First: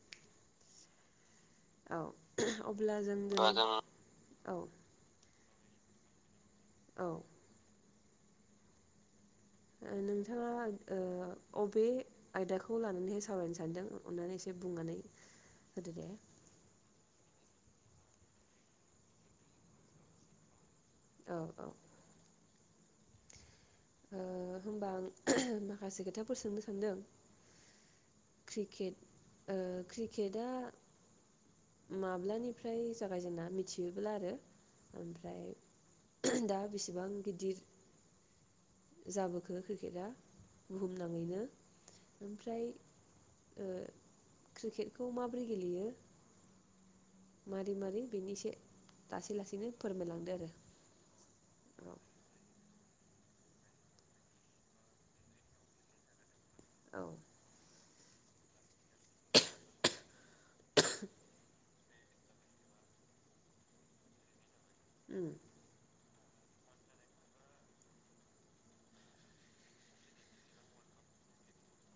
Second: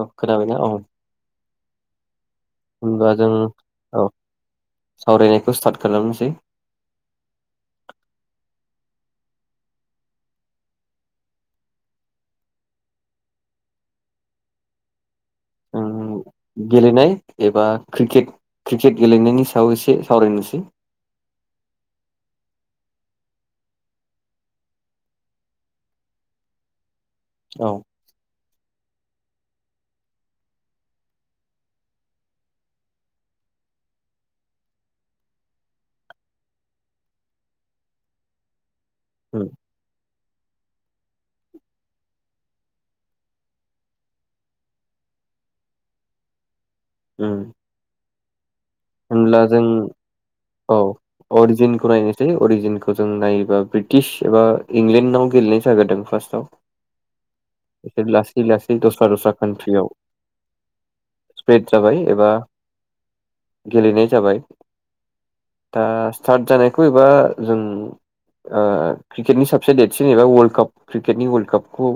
औ खोनाबायना औ। औ। अब्ला होनबा जों दिनै औ सावरायनाय खौ स्टार्ट खालामनोसै। औ। नोंथाङा ओ अबे आयदाखौ लानानै सावरायनो सानदों अननानै एसे बुंनानै होदो दे। ओम गेलेनाय एबा क्रिकेट क्रिकेट गेलेनायनि सायाव एसे सावरायनोसै। औ औ। ओ होमबा आं माखासे खोथाफोर सोंनो सानदों। औ क्रिकेट ओ क्रिकेटआ माब्लानिफ्राय जागायजेना मिथियोब्ला आरो ओमफ्राय दा बेसेबां गिदिर उम जाबोखो क्रिकेटआ बुहुमनाङैनो ओमफ्राय ओ क्रिकेटखौ माबोरै गेलेयो उम मारै मारै बेनि एसे लासै लासैनो फोरमायलांदो आरो। अरिजन औ नायनोसै अरिजनखौ खौ जों नायोबा ब्रिटिश एबा इंलेण्डआव गेलेनाय जाग्रोदों फार्स्टआव औ। बिसोर लासै लासै दस्रा दस्रा कान्ट्रियाव स्प्रेड जाबाय एबा गेलेनाय जाबाय। उम दा सिटार्ट जानायखौ एबा जों ओ क्रिकेटनि साबसे देरसिन एबा वर्ल्ड काप क्रिकेटनि वर्ल्ड कापखौ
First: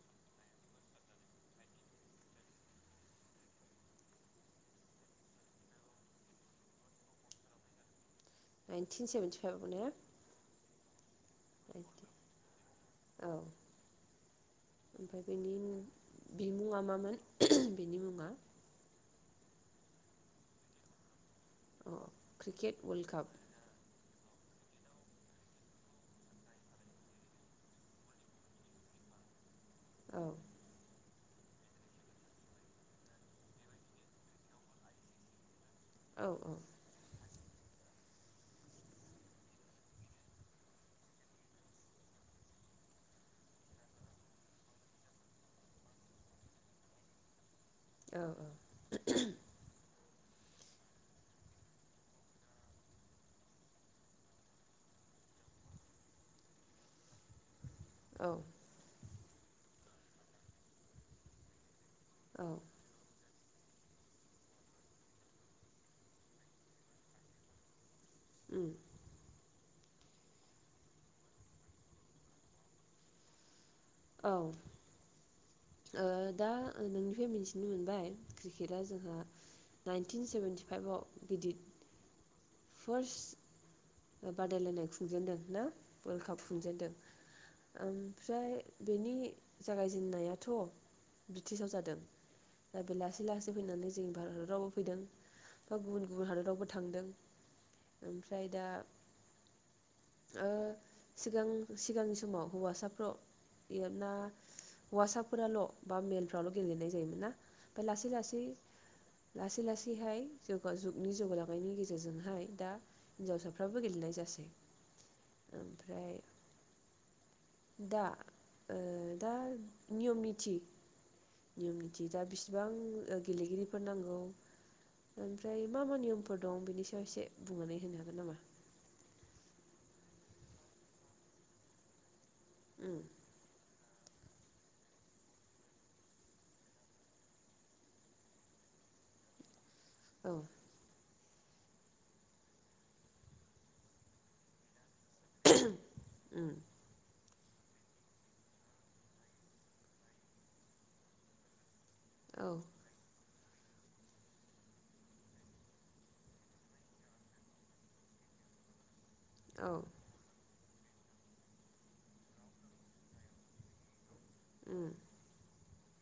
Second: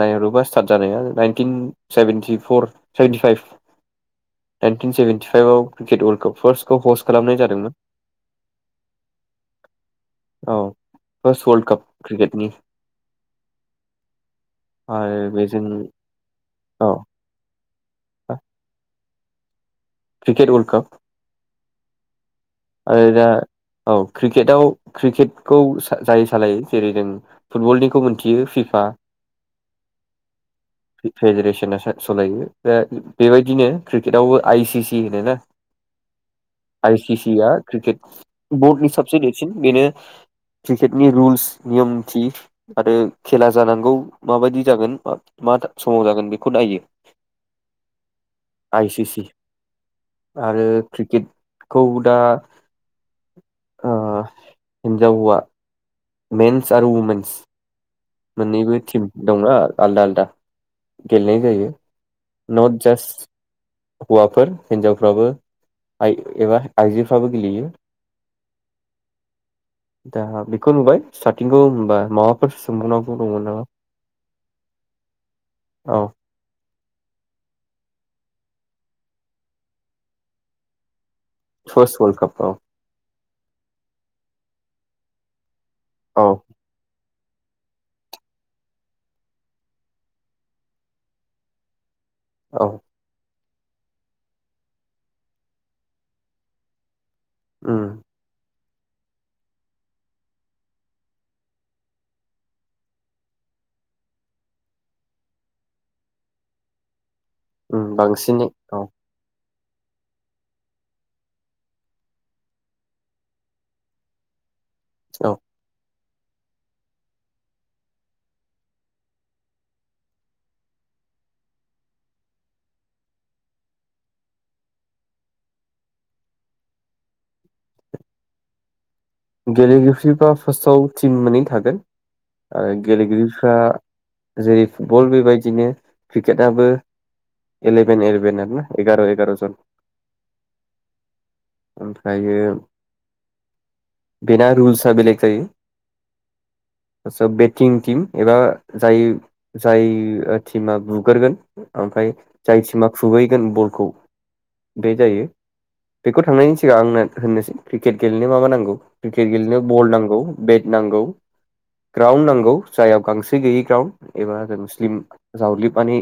नायहरोबा स्टार्ट जानाया नाइनटिन सेभेनटिफर सेभेनटिफाइभ नाइनटिन सेभेेनटिफाइभआव क्रिकेट वर्ल्डखौ फार्स्ट खौ हस्ट खालामनाय जादोंमोन। नाइनटिन सेभेेनटिफाइभआव ने? औ। फार्स्ट वर्ल्ड दि काप क्रिकेटनि औ ओमफ्राय आरो बेनि बेजों बि मु औ मामोन बिनि मुङा? Cricket world cup. औ। क्रिकेट वर्ल्ड काप क्रिकेटाव क्रिकेटखौ जाय सालायो जेरै जों फुटबलनिखौ मिथियो फिफा औ। फ्रिफेरेसना सारिस लायो बेबायदिनो क्रिकेटआवबो आइसि सि होनोना औ औ। या क्रिकेट बर्डनि साबसे देरसिन बेनो क्रिकेटनि रुल्स नियमथि आरो खेला जानांगौ माबायदि जागोन मा समाव जागोन बेखौ नायो। औ आइ सि सि आरो क्रिकेटखौ दा ओ हिनजाव हौवा मेन्स आरो उमेनस औ मोनैबो थिम दंना आलदा आलदा गेलेनाय जायो। औ न'त जास हौवाफोर हिनजावफ्राबो एबा आइजोफ्राबो गेलेयो। औ दा बेखौ नुबाय स्टार्टिंखौ होनबा माबाफोर सोंबावनांगौ दंमोन नामा? औ। ओ औ दा नोंनिफ्राय मिथिनो मोनबाय क्रिकेटआ जोंहा नाइनटिन सेभेेनटिफाइभआव फस्ट वर्ल्ड कप आव फार्स्ट बादायलायनाय खुंजेनन्दों ना? वर्ल्ड औ काप खुंजेनन्दों। ओमफ्राय बेनि जागायजेनन्नायाथ' ब्रिटिसाव जादों। औ दा बेलासि लासि ज फैनानै जोंनि भारतावबो फैदों बा गुबुन गुबुन हादोरावबो थांदों। उम ओमफ्राय दा ओ सिगां सिगांनि समाव हौवासाफ्राव ना हौवासाफोराल' बा मेलफ्राल' गेलेनाय जायोमोन ना? ओमफ्राय उम लासै लासै बांसिनै औ लासै लासैहाय जगा जुगनि जौगालांनायनि गेजेरजोंहाय दा हिनजावसाफ्राबो गेलेनाय जासै। औ ओमफ्राय दा ओ दा नियम निथि नियम निथि दा बिसिबां गेलेगिरिफोर नांगौ ओमफ्राय मा मा नियमफोर दं बेनि सायाव एसे बुंनानै होनो हागोन नामा? गेलेगिरिफ्रा फार्स्टआव टिम मोनै थागोन। आरो गेलेगिरिफ्रा जेरै फुटबल बेबायदिनो क्रिकेटआबो इलेभेन एलेभेन आरोना एगार' एगार' जन। औ ओमफ्रायो बेना रुलस आ बेलेग उम जायो बे किं टिम एबा जाय जाय टिमा बुगारगोन। ओमफ्राय औ जायथि मा खुबै गोन बलखौ बे जायो बेखौ थांनायनि सिगां आंनो होननोसै क्रिकेट गेलेनो मा मा नांगौ। क्रिकेट गेलेनो औ बल नांगौ बेट नांगौ ग्राउनड नांगौ जाययाव गांसो गैयै ग्राउनड एबा जों उम स्लिम जाव्लिबनानै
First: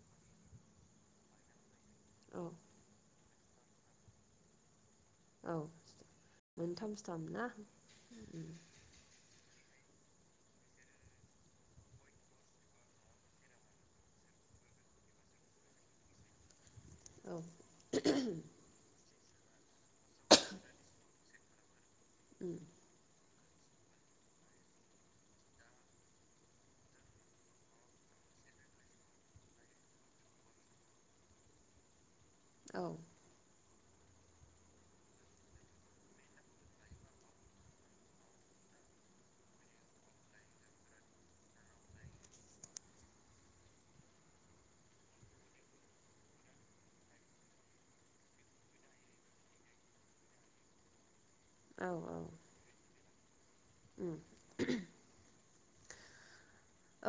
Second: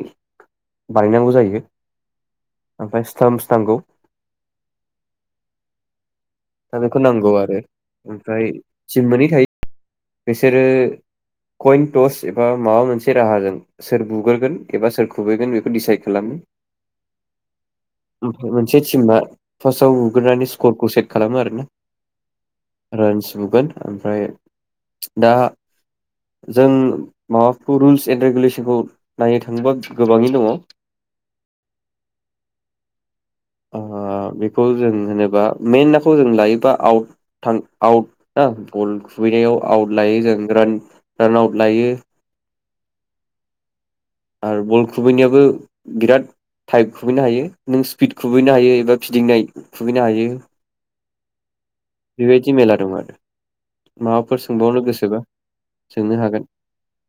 बानायनांगौ जायो औ ओमफ्राय स्टामस नांगौ। औ दा मोनथाम बेखौ स्थाम नांगौ ना आरो ओमफ्राय टिम मोनै थायो। बिसोरो कइन टच एबा माबा मोनसे राहाजों सोर बुग्रोगोन एबा सोर खुबैगोन बेखौ डिसाइद खालामो। औ ओमफ्राय मोनसे टिमा फार्स्टआव बुग्रोनानै स्करखौ सेक खालामो आरो ना रनज बुगोन ओमफ्राय दा जों माबाफोर रुलस एद रेगुलेसनखौ नायनो थाङोबा गोबांनि दङ। औ ओ बेखौ जों होनोबा मेेन नाखौ जों लायोबा आउट थां आउट ना गल खुबैनायाव आउट लायो जों रान रान आउट लायो। आरो बल खुबैनायाबो बिराद टाइप खुबैनो हायो नों स्पिड खुबैनो हायो एबा फिदिंनाय खुबैनो हायो। औ औ बेबायदि मेला दं आरो उम माबाफोर सोंबावनो गोसोबा सोंनो हागोन।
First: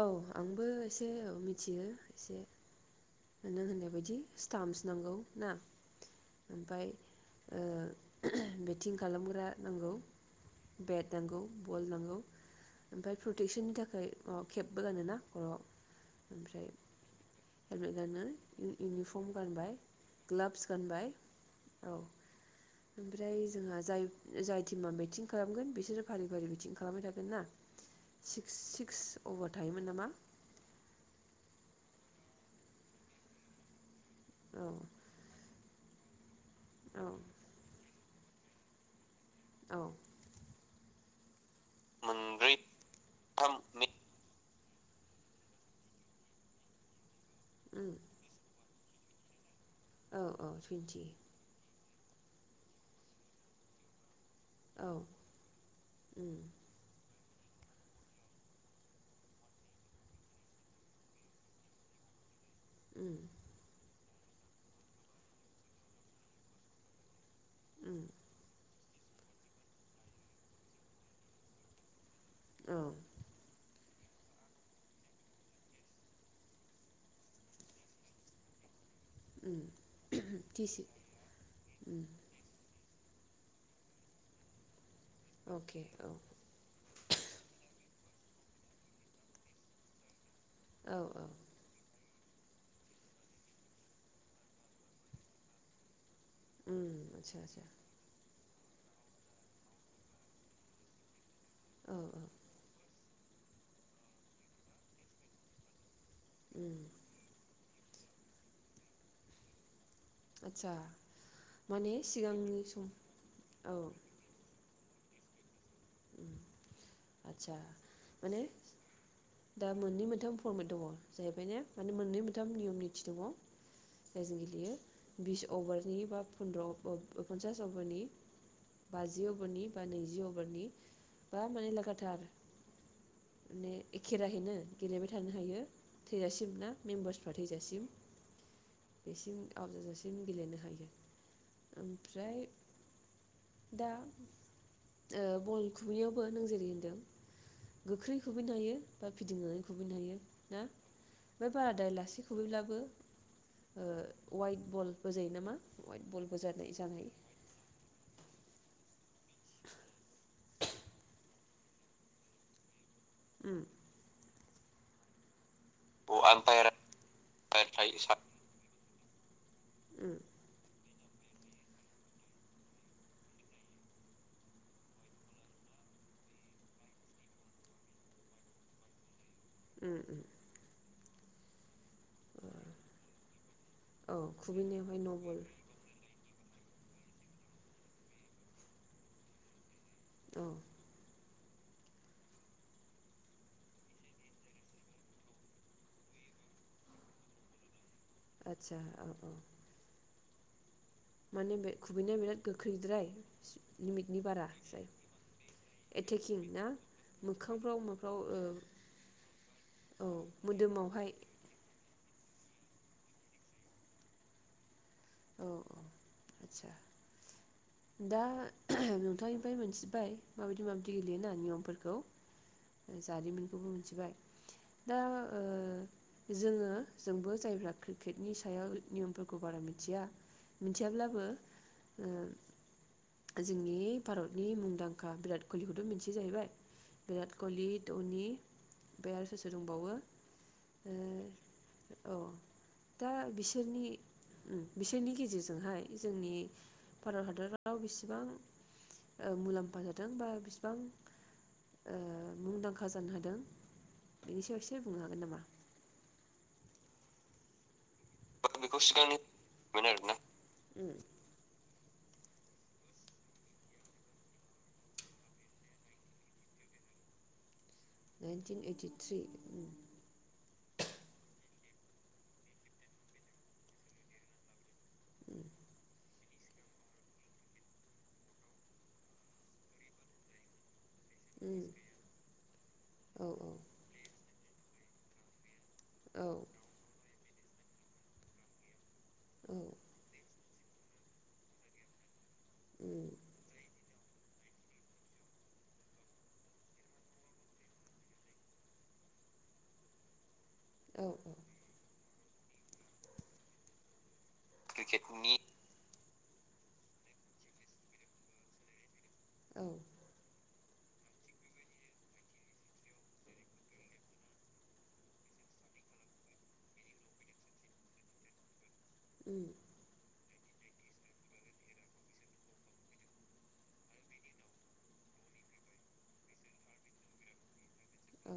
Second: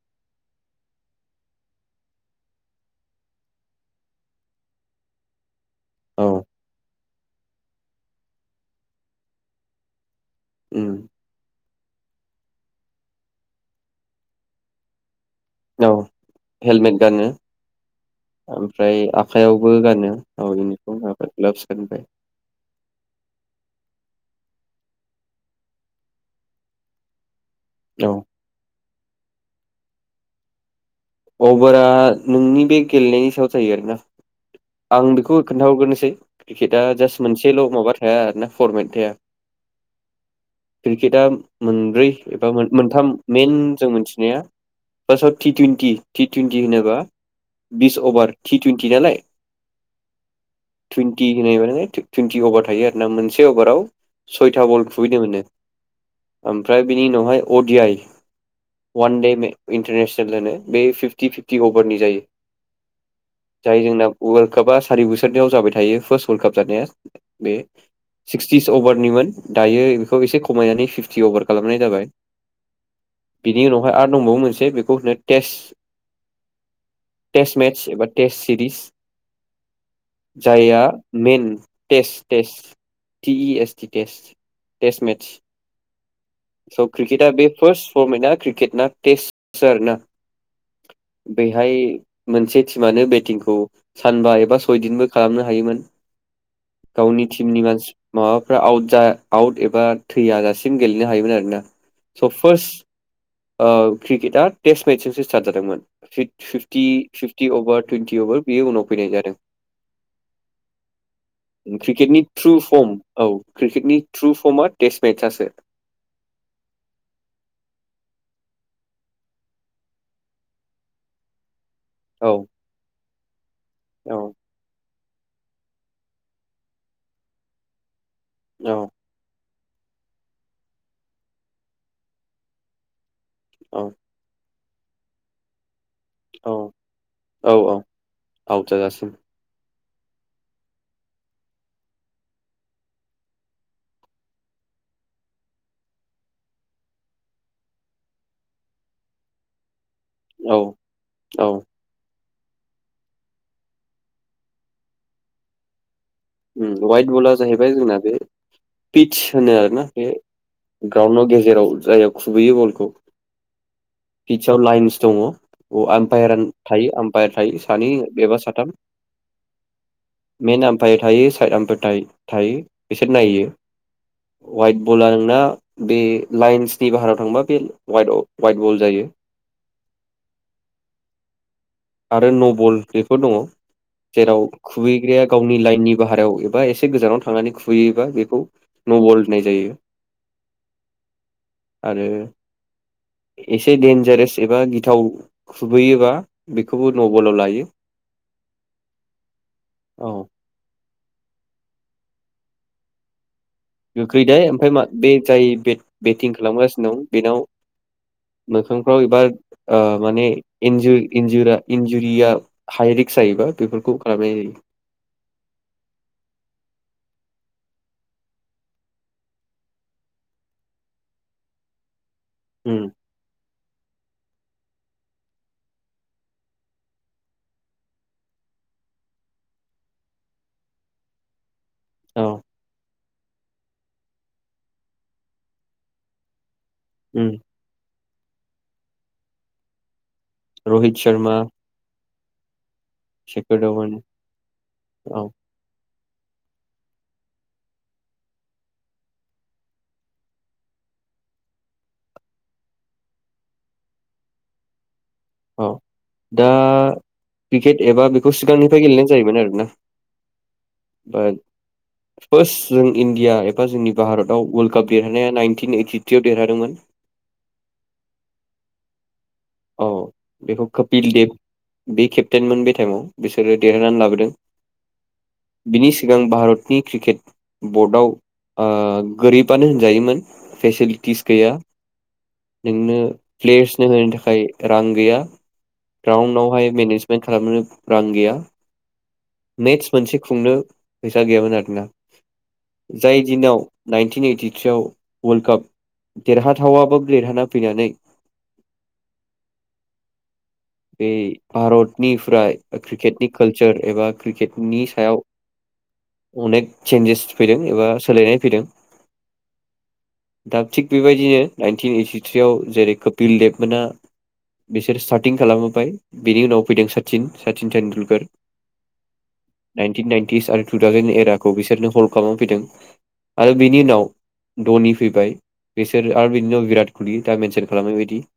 औ आंबो एसे ओ मिथियो एसे नों होननाय बायदि स्टामपस नांगौ ना? औ ओमफ्राय ओ [unintelligible] बेटिं खालामग्रा नांगौ उम बेट नांगौ बल नांगौ ओमफ्राय प्रटेकसननि थाखाय अ खेबबो गानोना? खर'आव औ ओमफ्राय हेलमेट गानो हेलमेट गानो ओमफ्राय इउनिफर्म आखाइयावबो गानबाय गानो औ ग्लाबस इउनिफर्म गानबाय ग्लाभस औ गानबाय ओमफ्राय जोंहा जाय जाय टिमा मिटिं खालामगोन बिसोरो फारि फारि मिथिं खालामबाय थागोन्ना। औ सिक्स सि अभार थायोमोन नामा? अभारा नोंनि बे गेलेनायनि सायाव जायो आरोना। औ आं बेखौ खोन्थाहरगोनोसै [unintelligible] क्रिकेटआ औ जास्ट मोनसेल' माबा थाया आरोना फरमेट थाया औ। क्रिकटआ मोनब्रै एबा मोन-मोनथाम मेन थाम नै जों मोनथिनाया। पास्ताव टि तुइनटि टि टुइनटि होनोबा उम बिस अभार थि टुइनटि नालाय औ औ टुइन्टि टुइनटि होनाय माने टुइन्टि अभार थायो आरोना मोनसे अभाराव सयथा बल औ खुबैनो मोनो उम ओमफ्राय बिनि उनावहाय अडि आइ वान दे इन्टारनेसनेल होनो। बे फिफ्टि फिफ्टि अभारनि जायो। उम जाय जोंना वाल कापआ सारि बोसोरनियाव जाबाय थायो फार्स्ट वाल काप जानाया बे उम सिक्सटि अभारनिमोन दायो बेखौ एसे खमायनानै फिफ्टि अभार खालामनाय जाबाय। औ बिनि उनाव आरो दंबावो मोनसे बेखौ होनो टेस्ट टेस्ट मेतच एबा टेस्ट सिरिज उम जायया टिसि main um test test T E S T test. Test matches अके औ। स' क्रिकेटआ बे फार्स्ट फर्मेटना क्रिकेटना टेस्ट आरोना औ औ बेहाय मोनसे टिमानो बे टिमखौ सानबा एबा सयदिनबो खालामनो हायोमोन। उम गावनि आदसा टिमनि आदसा मानसि माबाब फ्राआउट जा आउट एबा थैयाजासिम गेले हायोमोन आरो। ना औ औ स फार्स ओ क्रिकेट टेस मेस जोंसो सिथाथ जादोंमोन। फिफ um fifty fifty over twenty over बे उनाव फैनाय जादों। आदसा माने क्रिकेटनि थ्रु सिगांनि सम फर्म औ औ क्रिकेटनि थ्रु फर्मआ टेस्ट मेचसासो आस्सा माने दा मोननै मोनथाम फरमेट दङ जाहैबाय ने माने मोननै औ मोनथाम नियम निथि दङ। औ जायजों गेलेयो बिस अभारनि बा फन्द्र प अ पन्सास अभारनि औ बाजि अभारनि बा नैजि अभारनि बा मानि लागाथार माने औ एखेराहैनो गेलेबाय थानो हायो थैजासिम औ ना मेम्बार्सफ्रा औ औ थैजासिम आउट जाजासिम बेसिम आवट जाजासिम [unintelligible] गेलेनो हायो ओमफ्राय दा ओ बल खुबैयोबो नों जेरै होनदों गोख्रै खुबैनो हायो बा फिदिंनानै खु बैनोहायो औ ना ओमफ्राय औ बारादाय लासै खुबैब्लाबो वाइट बलबो जायो नामा? वाइट बलबो जानाय ओ जानो वाइट हायो बला जाहैबाय जोंना बे पिच होनो आरोना बे ग्राउन्डआव गेजेराव जाय खुबैयो बलखौ उम पिचसआव लाइन्स दङ। अ आम्पायार आम्पायारा थायो आम्पायार थायो सानै बेबा साथाम। मेन आमफायेर थायो साइड आमफोर थायो बिसोर नायो वाइट बलां ना बे लाइन्सनि बाहारायाव थांबा बे वाइट वाइट बल जायो। उम उम। आरो नबल बेफोर दङ। औ जेराव खुबैनायावहाय न' खुबैग्राया बल गावनि लाइननि बाहेरायाव ए बा एसे गोजानाव थानानै खुबैयोबा बेखौ नबल होननाय जायो। औ। आरो एसे दडेनजारेस एबा गिथाव खुबैयोबा बेखौबो नबलाव लायो। आचसा औ औ। औ माने बे खुबैनाया बिराद गोख्रैद्राय लिमिटनि बारा गोख्रैद्राय ओमफ्राय जाय बे जाय बेटिं एटेकिं ना खालामगासिनो दं बेनाव मोखांफ्राव माफ्राव ओ मोखांफ्राव एबा ओ औ माने इन्जु मोदोमावहाय इनजुरा इन्जु इया हाइ रिक्स जायोबा बेफोरखौ खालामनाय जायो। औ औ आदसा दा नोंथांनिफ्राय मोनथिबाय माबायदि माबायदि गेलेयोना नियमफोरखौ। उम जारिमिन खौबो मोनथिबाय दा ओ जोङो जोंबो जायफ्रा क्रिकेटनि सायाव नियमफोरखौ बारा मि थिया मिथियाब्लाबो औ ओ जोंनि भारतनि मुंदांखा बिराट कहलिखौथ' मोनथि जाहैबाय उम बिराट कहलि धनि बे आरो सोर सोर दंबावो? र'हित सर्मा ओ औ दा सेकर बिसोरनि धावान उम बिसोरनि गेजेरजोंहाय जोंनि भारत हादराव बेसेबां ओ मुलाम्फा जादों बा बिसेबां ओ मुंदांखा जानो हादों बेनि सायाव एसे बुंनो हागोन नामा? औ दा क्रिकेट एबा बेखौ सिगांनिफ्राय गेलेनाय जायोमोन आरोना। दा फार्स्ट जों इण्डिया एबा जोंनि भारतआव वर्ल्ड काप देरहानाया नाइनटिन ओइटिथ्रियाव देरहादोंमोन। नाइनटिन ओइटि थ्रि औ बेखौ कपिल देब बे केप्टेनमोन बे टाइमाव बिसोरो देरहानानै लाबोदों बिनि सिगां भारतनि क्रिकेट बर्डआव ओ गोरिबानो होनजायोमोन फेसिलि टिस गैया नोंनो औ प्लेस [unintelligible] थाखा खाय रां गैया। औ ग्राउनाव हाय मेनेस मेन्ट खालामनो रां गैया मेटस मोनसे खुंनो फैसा गैयामोन आरोना। औ जाय दिनाव नाइनटिन ओइटिथ्रिआव वर्ल्ड काप देरहाथावाबाबो देरहाना फैनानै औ बे औ भारत निफ्राय क्रिकेटनि कालचार एबा क्रिकेटनि सायाव क्रिकेटनि अनेक चेन्जेस फैदों एबा सोलायनाय फैदों औ दा थिग बेबायदिनो नाइनटिन ओइटिथ्रियाव जेरै कपिल देबमोना बिसोर सार्टिं खालामोबबाय बिनि उनाव फैदों सचिन सचिन तटेन्डुलकार नाइनटिन नाइनन्टिस आरो टु थावजेन एराखौ बिसोरनो हल्ड खालामना फैदों आरो बिनि उनाव धनि फैबाय बिसोर आरो बिनि उनाव भराट कलि दा मोनसे खालामनाय बायदि औ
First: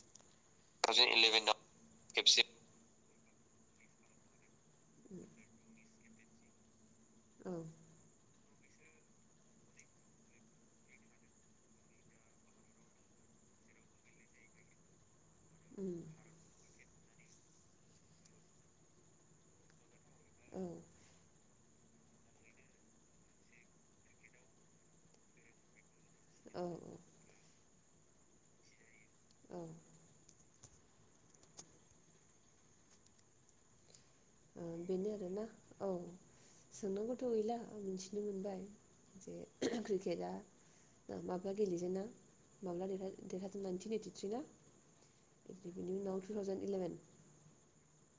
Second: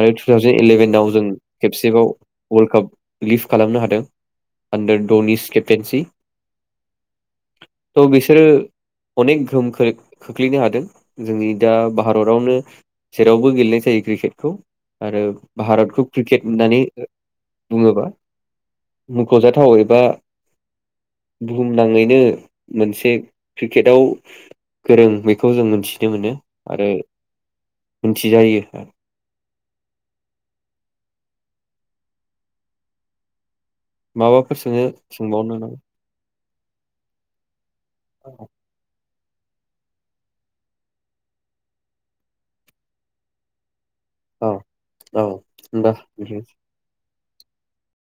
आरो थु थावजेन थावजेन इलेभेनाव जों इलेभेनाव खेबसेबाव खेबसे वर्ल्ड काप लिफ खालामनो हादों। आन्दार ड'निस केपटेनसि। औ त बिसोरो अनेक गोहोम खोख्लैनो हादों जोंनि दा भारतावनो जेरावबो गेलेनाय जायो क्रिकेटखौ आरो भारतखौ होननानै बुङोबा मुख'जाथाव दा औ बुहुमनाङैनो मोनसे क्रिकेटआव गोरों बेखौ जों मिथि नो मोनो औ आरो मिनथिजायो औ माबाफोर सोंनो बेनो आरोना सोंबावनो नामा? औ सोंनांगौथ' गैला आं मिन्थिनो औ मोनबाय जे क्रिकेटआ माब्ला गेलेेजेना माब्ला देरहाजोबनानै [unintelligible] थ्रि ना औ औ बेनि उनाव टु होनबा थावजेन इलेभेन